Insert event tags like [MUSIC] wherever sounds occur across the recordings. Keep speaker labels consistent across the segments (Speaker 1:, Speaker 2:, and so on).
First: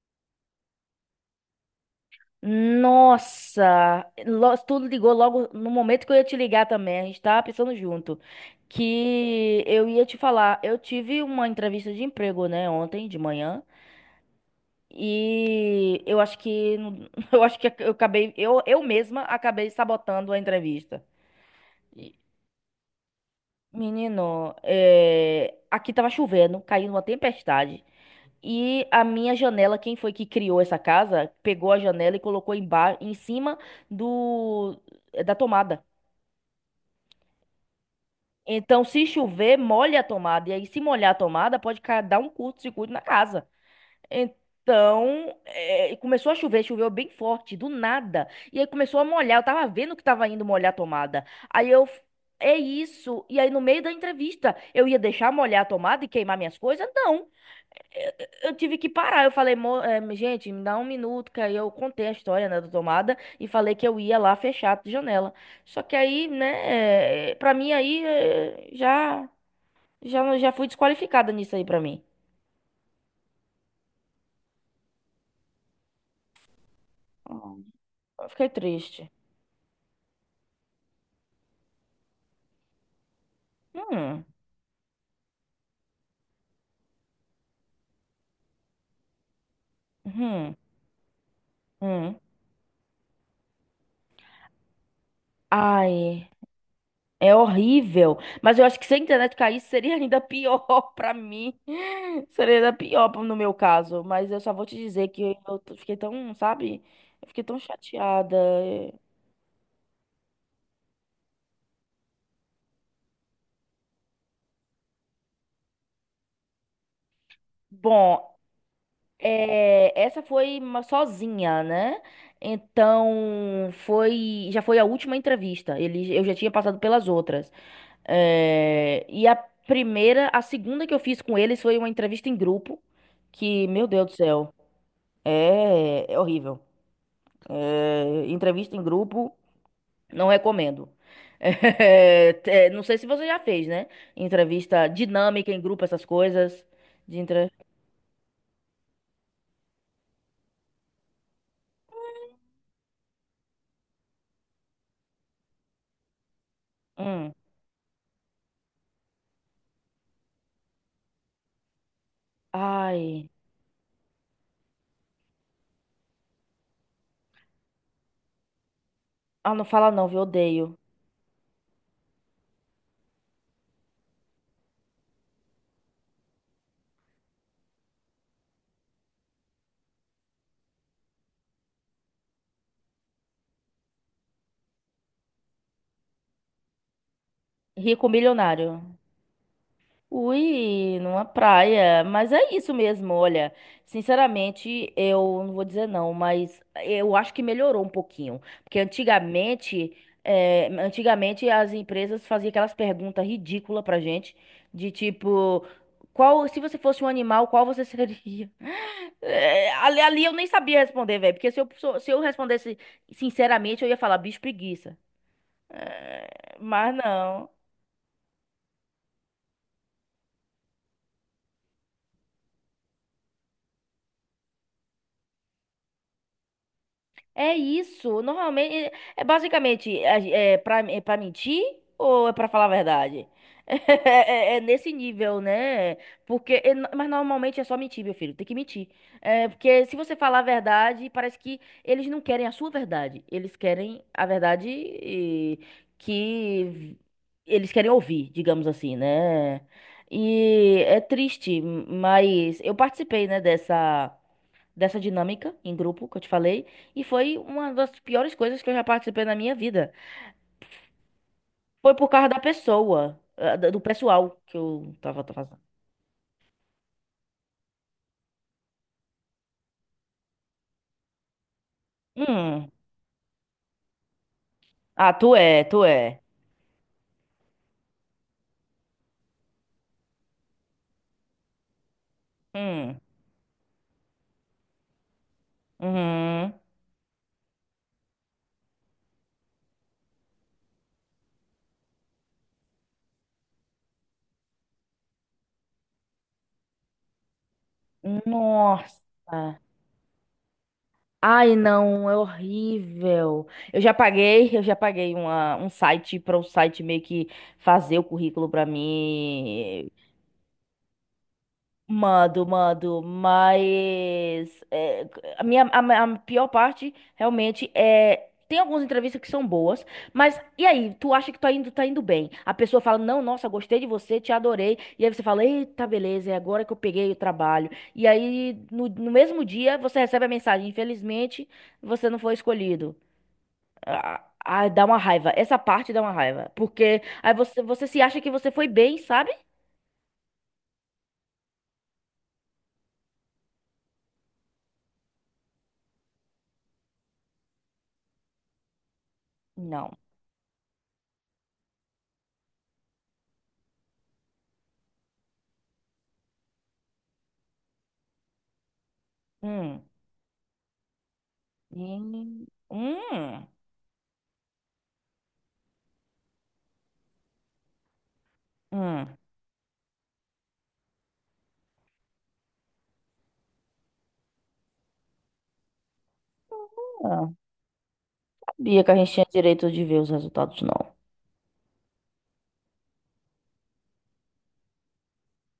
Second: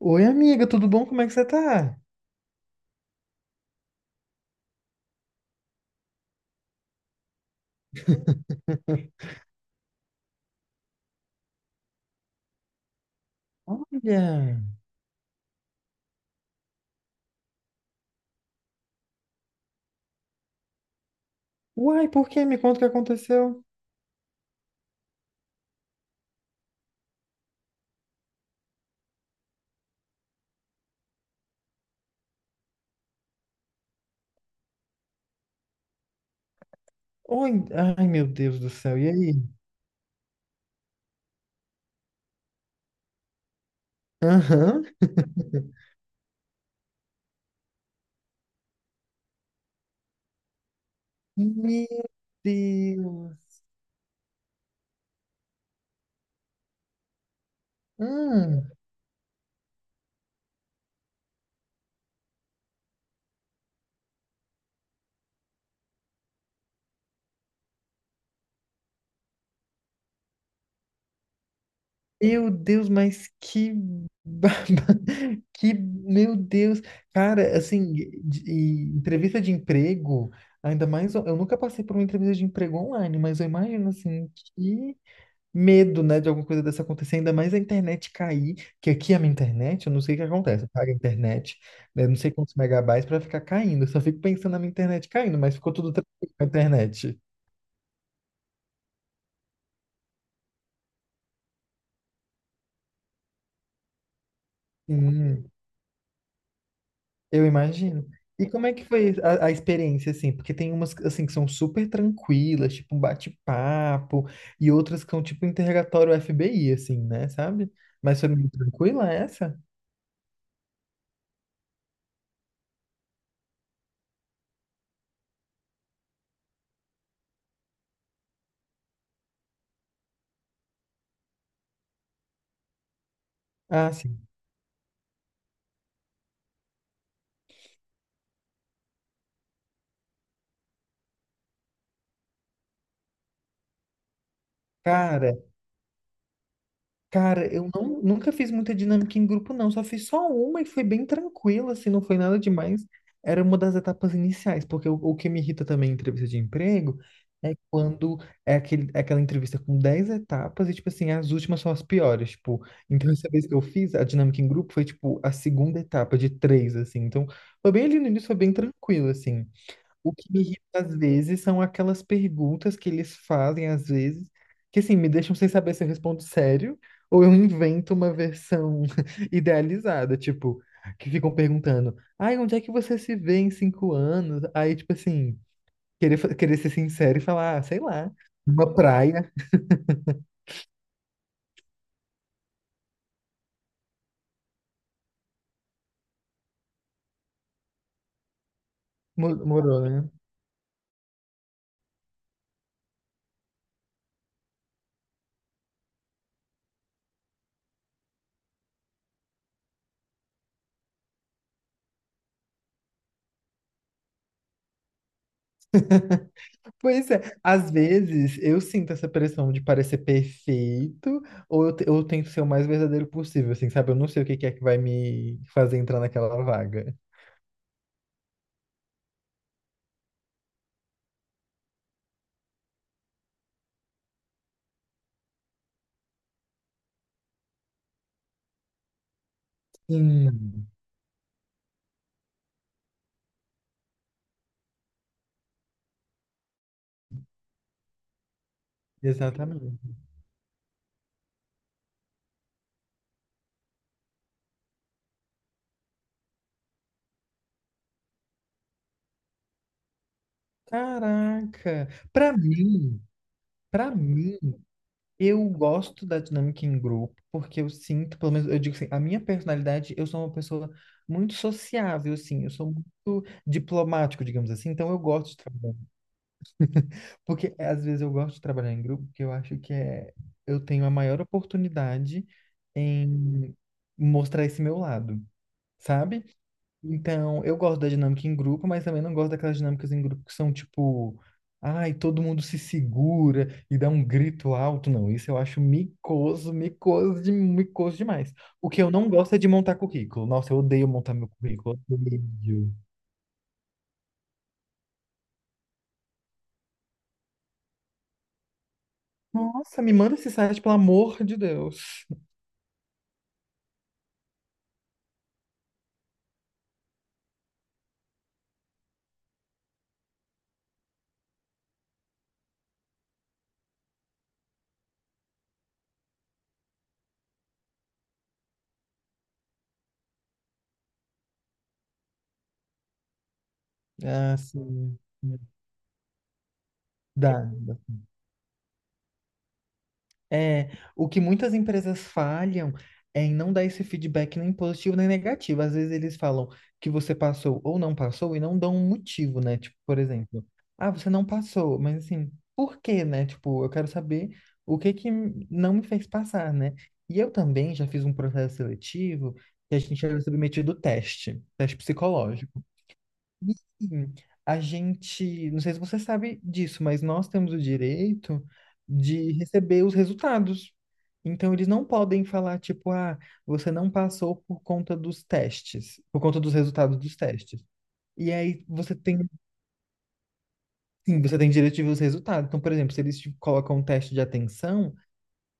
Speaker 1: Oi, amiga, tudo bom? Como é que você tá?
Speaker 2: Nossa, tu ligou logo no momento que eu ia te ligar também. A gente tava pensando junto que eu ia te falar. Eu tive uma entrevista de emprego, né, ontem de manhã.
Speaker 1: Olha.
Speaker 2: E eu acho que [LAUGHS] eu acho que eu acabei eu mesma acabei sabotando a entrevista.
Speaker 1: Uai,
Speaker 2: E,
Speaker 1: por quê? Me conta o que aconteceu.
Speaker 2: Menino, é, aqui tava chovendo, caindo uma tempestade. E a minha janela, quem foi que criou essa casa, pegou a janela e colocou embaixo, em cima do da tomada.
Speaker 1: Oi, ai, meu Deus do
Speaker 2: Então,
Speaker 1: céu,
Speaker 2: se
Speaker 1: e aí?
Speaker 2: chover, molha a tomada. E aí, se molhar a tomada, pode dar um curto-circuito na casa.
Speaker 1: Aham.
Speaker 2: Então,
Speaker 1: [LAUGHS]
Speaker 2: começou a chover, choveu bem forte, do nada. E aí começou a molhar. Eu tava vendo que tava indo molhar a tomada.
Speaker 1: Meu
Speaker 2: É isso. E aí,
Speaker 1: Deus.
Speaker 2: no meio da entrevista, eu ia deixar molhar a tomada e queimar minhas coisas? Não. Eu
Speaker 1: Hum.
Speaker 2: tive que parar. Eu falei, gente, me dá um minuto", que aí eu contei a história, né, da tomada e falei que eu ia lá fechar a janela. Só que aí, né, pra mim aí já já fui desqualificada nisso aí pra mim.
Speaker 1: Meu Deus, mas que baba- [LAUGHS] que meu Deus. Cara, assim,
Speaker 2: Eu fiquei
Speaker 1: e
Speaker 2: triste.
Speaker 1: entrevista de emprego, ainda mais, eu nunca passei por uma entrevista de emprego online, mas eu imagino
Speaker 2: Hum,
Speaker 1: assim que medo, né, de alguma coisa dessa acontecer, ainda mais a internet cair, que aqui é a minha internet, eu não sei o que
Speaker 2: hum,
Speaker 1: acontece, eu pago a internet, né, não
Speaker 2: hum.
Speaker 1: sei quantos megabytes para ficar caindo, eu só fico pensando na minha internet caindo, mas ficou tudo tranquilo
Speaker 2: Ai,
Speaker 1: com a internet.
Speaker 2: é horrível. Mas eu acho que se a internet caísse seria ainda pior [LAUGHS] pra mim. Seria ainda pior no meu caso, mas eu só vou te dizer que
Speaker 1: Sim,
Speaker 2: fiquei tão, sabe? Eu fiquei
Speaker 1: eu
Speaker 2: tão
Speaker 1: imagino.
Speaker 2: chateada.
Speaker 1: E como é que foi a experiência, assim? Porque tem umas, assim, que são super tranquilas, tipo um bate-papo, e outras que são tipo interrogatório FBI, assim, né, sabe? Mas foi
Speaker 2: Bom,
Speaker 1: muito tranquila essa?
Speaker 2: é, essa foi uma sozinha, né? Então foi, já foi a última entrevista. Ele, eu já tinha passado pelas outras. É, e a primeira, a segunda que eu fiz com eles foi uma entrevista em grupo, que, meu
Speaker 1: Ah,
Speaker 2: Deus do
Speaker 1: sim.
Speaker 2: céu, é, é horrível. É, entrevista em grupo, não recomendo. [LAUGHS] Não sei se você já fez, né? Entrevista
Speaker 1: Cara,
Speaker 2: dinâmica em grupo, essas coisas. De
Speaker 1: Cara,
Speaker 2: entre...
Speaker 1: eu não, nunca fiz muita dinâmica em grupo, não. Só fiz só uma e foi bem tranquila, assim, não foi nada demais. Era uma das etapas iniciais, porque o que me irrita também em entrevista de emprego
Speaker 2: Hum.
Speaker 1: é quando é aquela entrevista com 10 etapas e, tipo assim, as últimas são as piores, tipo. Então, essa
Speaker 2: Ai.
Speaker 1: vez que eu fiz a dinâmica em grupo foi, tipo, a segunda etapa de três, assim. Então, foi bem ali no início, foi bem tranquilo, assim.
Speaker 2: Ah, não fala não,
Speaker 1: O
Speaker 2: viu?
Speaker 1: que me
Speaker 2: Odeio.
Speaker 1: irrita às vezes são aquelas perguntas que eles fazem às vezes, que assim, me deixam sem saber se eu respondo sério ou eu invento uma versão [LAUGHS] idealizada, tipo, que ficam perguntando: "Ai, onde é que você se vê em 5 anos?" Aí, tipo assim, querer ser sincero e falar, ah, sei
Speaker 2: Rico
Speaker 1: lá, uma
Speaker 2: milionário.
Speaker 1: praia,
Speaker 2: Ui, numa praia. Mas é isso mesmo, olha. Sinceramente, eu não vou dizer não, mas eu acho que melhorou um pouquinho. Porque
Speaker 1: morou,
Speaker 2: antigamente,
Speaker 1: né?"
Speaker 2: antigamente as empresas faziam aquelas perguntas ridículas pra gente, de tipo, qual, se você fosse um animal, qual você seria? [LAUGHS] É, ali eu nem sabia responder, velho. Porque se eu respondesse sinceramente, eu ia falar bicho preguiça. Mas
Speaker 1: Pois é,
Speaker 2: não.
Speaker 1: às vezes eu sinto essa pressão de parecer perfeito, ou eu tento ser o mais verdadeiro possível, assim, sabe? Eu não sei o que que é que vai me fazer entrar naquela vaga.
Speaker 2: É isso. Normalmente, é para mentir ou é para falar a verdade? [LAUGHS] É nesse nível, né? Porque, é no- mas normalmente é só mentir, meu filho. Tem que mentir. É, porque se você falar a
Speaker 1: Sim,
Speaker 2: verdade, parece que eles não querem a sua verdade. Eles querem a verdade eh, que eles querem ouvir, digamos assim, né?
Speaker 1: exatamente.
Speaker 2: E é triste, mas eu participei, né, dessa dinâmica em grupo que eu te falei, e foi uma das piores coisas que eu já participei na minha vida.
Speaker 1: Caraca,
Speaker 2: Foi por causa
Speaker 1: pra
Speaker 2: da
Speaker 1: mim,
Speaker 2: pessoa, do
Speaker 1: pra
Speaker 2: pessoal
Speaker 1: mim,
Speaker 2: que eu tava
Speaker 1: eu
Speaker 2: fazendo.
Speaker 1: gosto da dinâmica em grupo, porque eu sinto, pelo menos eu digo assim, a minha personalidade, eu sou uma pessoa muito sociável, assim, eu sou
Speaker 2: Hum.
Speaker 1: muito diplomático, digamos assim, então eu
Speaker 2: Ah,
Speaker 1: gosto
Speaker 2: tu
Speaker 1: de
Speaker 2: é,
Speaker 1: trabalhar.
Speaker 2: tu é.
Speaker 1: Porque é, às vezes eu gosto de trabalhar em grupo, porque eu acho que é, eu tenho a maior oportunidade
Speaker 2: Hum.
Speaker 1: em mostrar esse meu lado, sabe?
Speaker 2: Uhum.
Speaker 1: Então, eu gosto da dinâmica em grupo, mas também não gosto daquelas dinâmicas em grupo que são tipo, ai, todo mundo se segura e dá um grito alto. Não, isso eu acho micoso, micoso, de, micoso demais. O que eu
Speaker 2: Nossa.
Speaker 1: não gosto é de montar currículo. Nossa, eu odeio montar meu
Speaker 2: Ai,
Speaker 1: currículo.
Speaker 2: não, é
Speaker 1: Odeio.
Speaker 2: horrível. Eu já paguei uma, um site para o site meio que fazer o currículo para
Speaker 1: Nossa,
Speaker 2: mim.
Speaker 1: me manda esse site, pelo amor de Deus.
Speaker 2: Mando, mando, mas é, a minha a, ma- a pior parte realmente é tem algumas entrevistas que são boas, mas e aí, tu acha que tá indo bem? A pessoa fala: "Não, nossa, gostei de você, te adorei". E aí você fala: "Eita, beleza, é agora que eu peguei o trabalho". E aí no mesmo dia você recebe a mensagem: "Infelizmente, você não foi escolhido". Ah,
Speaker 1: Ah,
Speaker 2: ah, dá uma
Speaker 1: sim.
Speaker 2: raiva. Essa parte dá uma raiva, porque aí
Speaker 1: Dá.
Speaker 2: você se acha que você foi bem, sabe?
Speaker 1: É, o que muitas empresas falham é em não dar esse feedback nem positivo nem negativo. Às vezes eles falam que você passou ou não passou e não dão um motivo, né? Tipo,
Speaker 2: Não.
Speaker 1: por exemplo, ah, você não passou, mas assim, por quê, né? Tipo, eu quero saber o que que não me fez passar, né? E eu também já fiz um processo seletivo que a
Speaker 2: Hum.
Speaker 1: gente era submetido ao teste, teste
Speaker 2: Hum,
Speaker 1: psicológico.
Speaker 2: hum.
Speaker 1: Sim, a gente, não sei se você sabe disso, mas nós temos o direito
Speaker 2: hum.
Speaker 1: de receber os resultados. Então, eles não podem falar, tipo, ah, você não passou por conta dos testes, por conta dos resultados dos
Speaker 2: Ah,
Speaker 1: testes. E aí
Speaker 2: sabia que
Speaker 1: você
Speaker 2: a gente tinha
Speaker 1: tem,
Speaker 2: direito de ver os resultados, não.
Speaker 1: sim, você tem direito de ver os resultados. Então, por exemplo, se eles te colocam um teste de atenção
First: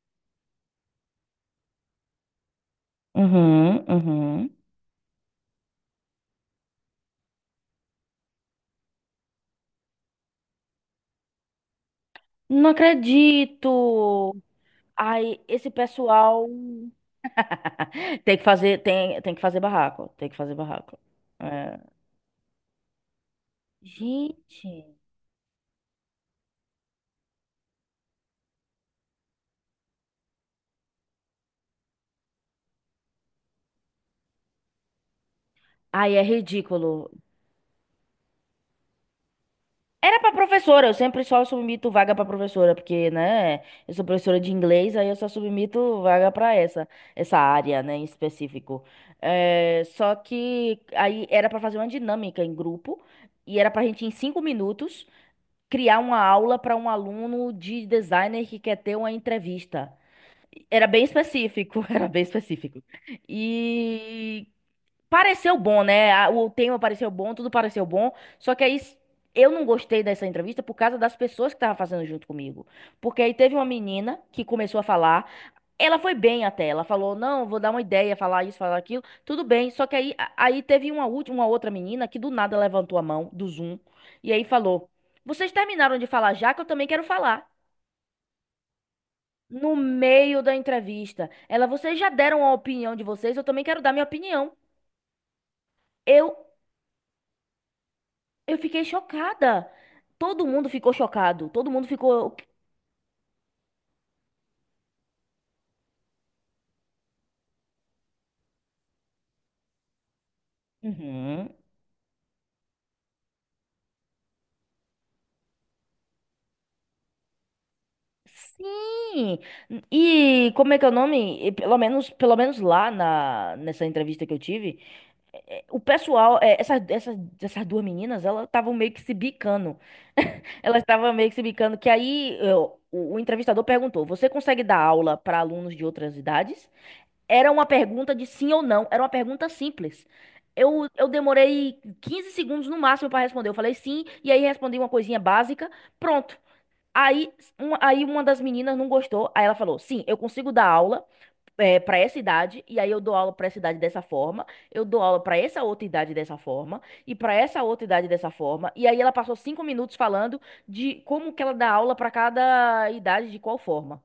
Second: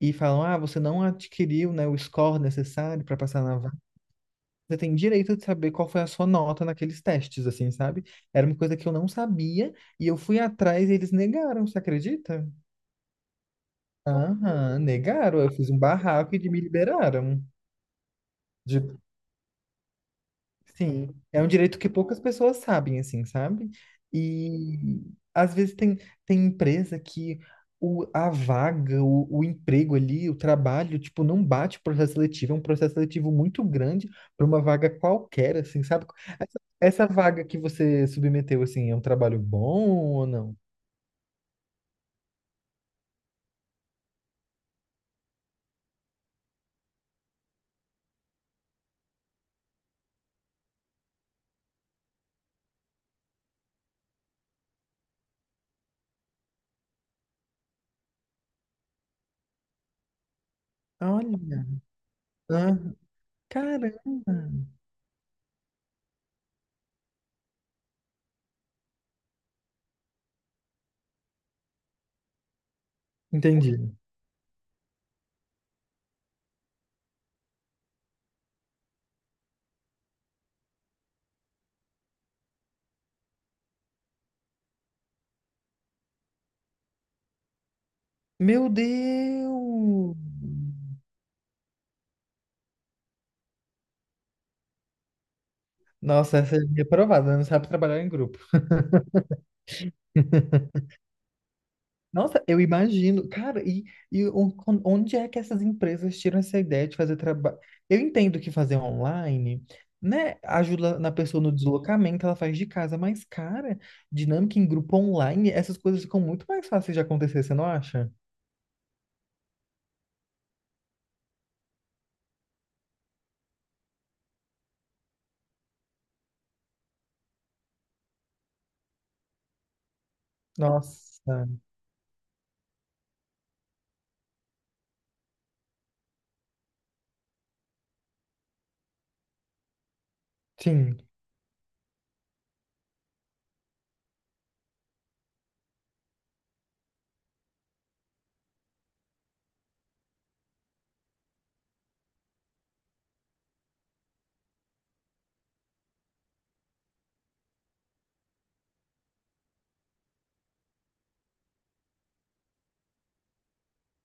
Speaker 1: e falam, ah, você não adquiriu, né, o score necessário para passar na.
Speaker 2: Uhum, uhum.
Speaker 1: Você tem direito de saber qual foi a sua nota naqueles testes, assim, sabe? Era uma coisa que eu não sabia e eu fui atrás e eles negaram, você acredita?
Speaker 2: Não acredito!
Speaker 1: Aham, negaram.
Speaker 2: Ai,
Speaker 1: Eu
Speaker 2: esse
Speaker 1: fiz um barraco e
Speaker 2: pessoal
Speaker 1: me liberaram.
Speaker 2: [LAUGHS] tem que fazer,
Speaker 1: De,
Speaker 2: tem que fazer barraco, tem que fazer barraco.
Speaker 1: sim, é um direito
Speaker 2: É.
Speaker 1: que poucas pessoas sabem, assim, sabe?
Speaker 2: Gente,
Speaker 1: E às vezes tem, tem empresa que a vaga, o emprego ali, o trabalho, tipo, não bate o processo seletivo, é um processo seletivo muito grande para uma vaga qualquer, assim, sabe?
Speaker 2: ai, é
Speaker 1: Essa, essa
Speaker 2: ridículo.
Speaker 1: vaga que você submeteu, assim, é um trabalho bom
Speaker 2: Era
Speaker 1: ou
Speaker 2: pra
Speaker 1: não?
Speaker 2: professora, eu sempre só submito vaga pra professora, porque, né, eu sou professora de inglês, aí eu só submito vaga pra essa, essa área, né, em específico. É, só que aí era pra fazer uma dinâmica em grupo, e era pra gente, em 5 minutos, criar uma aula pra um aluno de designer que quer ter uma entrevista. Era bem
Speaker 1: Olha,
Speaker 2: específico, [LAUGHS] era bem
Speaker 1: ah,
Speaker 2: específico.
Speaker 1: caramba,
Speaker 2: E Pareceu bom, né? O tema pareceu bom, tudo pareceu bom. Só que aí s- eu não gostei dessa entrevista por causa das pessoas que estavam fazendo junto comigo. Porque aí teve uma
Speaker 1: entendi.
Speaker 2: menina que começou a falar. Ela foi bem até. Ela falou: "Não, vou dar uma ideia, falar isso, falar aquilo". Tudo bem. Só que aí, aí teve uma última, uma outra menina que do nada levantou a mão do Zoom e aí falou: "Vocês terminaram de falar já que eu também quero falar.
Speaker 1: Meu
Speaker 2: No
Speaker 1: Deus!
Speaker 2: meio da entrevista, ela, vocês já deram a opinião de vocês, eu também quero dar minha opinião". Eu
Speaker 1: Nossa, essa é reprovada, né? Não sabe trabalhar em grupo.
Speaker 2: Eu fiquei chocada. Todo
Speaker 1: [LAUGHS]
Speaker 2: mundo ficou chocado. Todo mundo ficou.
Speaker 1: Nossa, eu imagino, cara, e, onde é que essas empresas tiram essa ideia de fazer trabalho? Eu entendo que fazer online, né, ajuda na pessoa
Speaker 2: Uhum.
Speaker 1: no deslocamento, ela faz de casa, mas, cara, dinâmica em grupo online, essas coisas ficam muito mais fáceis de acontecer, você não acha?
Speaker 2: Sim. E como é que é o nome? E pelo menos, pelo menos lá na, nessa entrevista que eu tive, o pessoal, essas duas meninas, elas estavam meio que se bicando. Elas estavam meio que se
Speaker 1: Nossa,
Speaker 2: bicando. Que o entrevistador perguntou: "Você consegue dar aula para alunos de outras idades?" Era uma pergunta de sim ou não, era uma pergunta simples.
Speaker 1: sim.
Speaker 2: Eu demorei 15 segundos no máximo para responder. Eu falei sim, e aí respondi uma coisinha básica, pronto. Aí, uma das meninas não gostou, aí ela falou: "Sim, eu consigo dar aula para essa idade, e aí eu dou aula para essa idade dessa forma, eu dou aula para essa outra idade dessa forma, e para essa outra idade dessa forma". E aí ela passou 5 minutos falando de como que ela dá aula para cada idade, de qual forma.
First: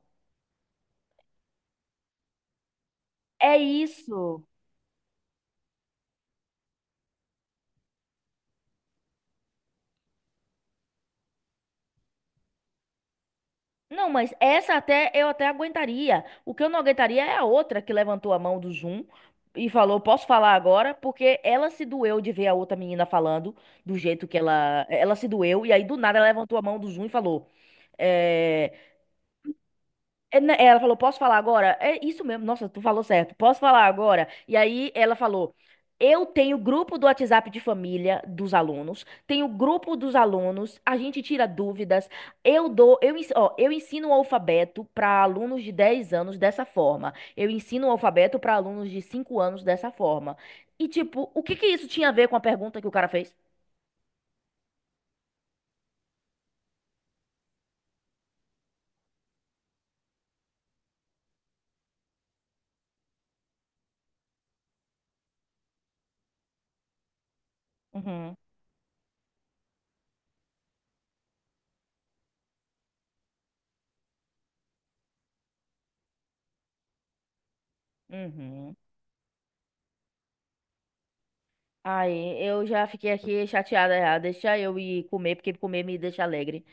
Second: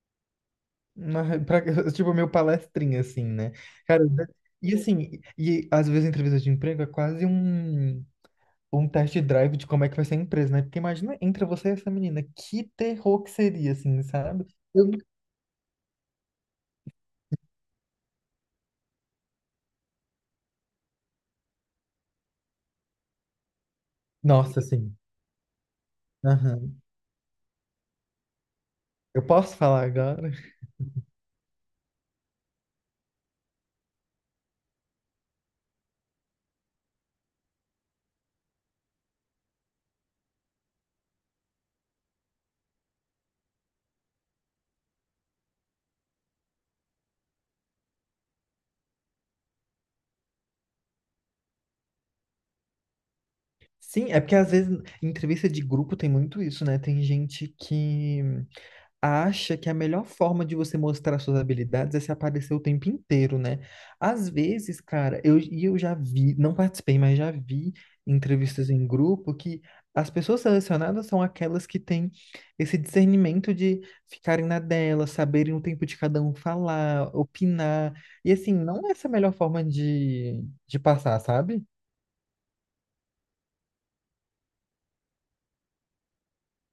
Speaker 1: Na- pra- [LAUGHS] tipo, meu palestrinha, assim, né?
Speaker 2: É
Speaker 1: Cara,
Speaker 2: isso.
Speaker 1: e assim, e às vezes a entrevista de emprego é quase um test drive de como é que vai ser a empresa, né? Porque imagina, entra você e essa menina, que terror que seria, assim,
Speaker 2: Não, mas
Speaker 1: sabe?
Speaker 2: essa
Speaker 1: Eu-
Speaker 2: até eu até aguentaria. O que eu não aguentaria é a outra que levantou a mão do Zoom e falou: "Posso falar agora?" Porque ela se doeu de ver a outra menina falando do jeito que
Speaker 1: nossa, assim.
Speaker 2: ela se doeu e aí do nada ela levantou a
Speaker 1: Aham.
Speaker 2: mão do Zoom e falou: eh,
Speaker 1: Eu posso falar agora?
Speaker 2: Ela falou: "Posso falar agora?" É isso mesmo, nossa, tu falou certo. "Posso falar agora?" E aí ela falou: "Eu tenho grupo do WhatsApp de família dos alunos, tenho grupo dos alunos, a gente tira dúvidas, eu dou, eu ensino o alfabeto para alunos de 10 anos dessa forma, eu ensino o alfabeto para alunos de 5 anos dessa forma". E tipo, o que que isso tinha a ver com a pergunta que o cara fez?
Speaker 1: Sim, é porque às vezes em entrevista de grupo tem muito isso, né? Tem gente que acha que a melhor forma de você mostrar suas habilidades é se aparecer o tempo inteiro, né? Às vezes, cara, eu, e eu já vi, não participei, mas já vi
Speaker 2: Uhum,
Speaker 1: entrevistas em grupo que as pessoas selecionadas são aquelas que têm esse discernimento de ficarem na dela, saberem o tempo de cada um falar, opinar. E assim,
Speaker 2: uhum.
Speaker 1: não é essa a melhor forma de passar, sabe?
Speaker 2: Aí, eu já fiquei aqui chateada já. Deixa eu ir comer, porque comer me deixa alegre.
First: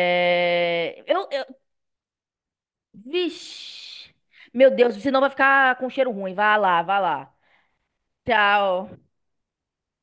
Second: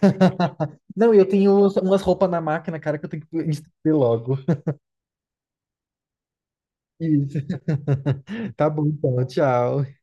Speaker 1: [LAUGHS] Não, e
Speaker 2: Eu,
Speaker 1: eu
Speaker 2: eu...
Speaker 1: tenho umas roupas na máquina, cara, que eu tenho que [LAUGHS] ver
Speaker 2: Vixe!
Speaker 1: logo.
Speaker 2: Meu Deus, senão vai ficar com cheiro ruim. Vá lá, vá lá.
Speaker 1: Isso. [LAUGHS] Tá bom,
Speaker 2: Tchau.
Speaker 1: então. Tchau.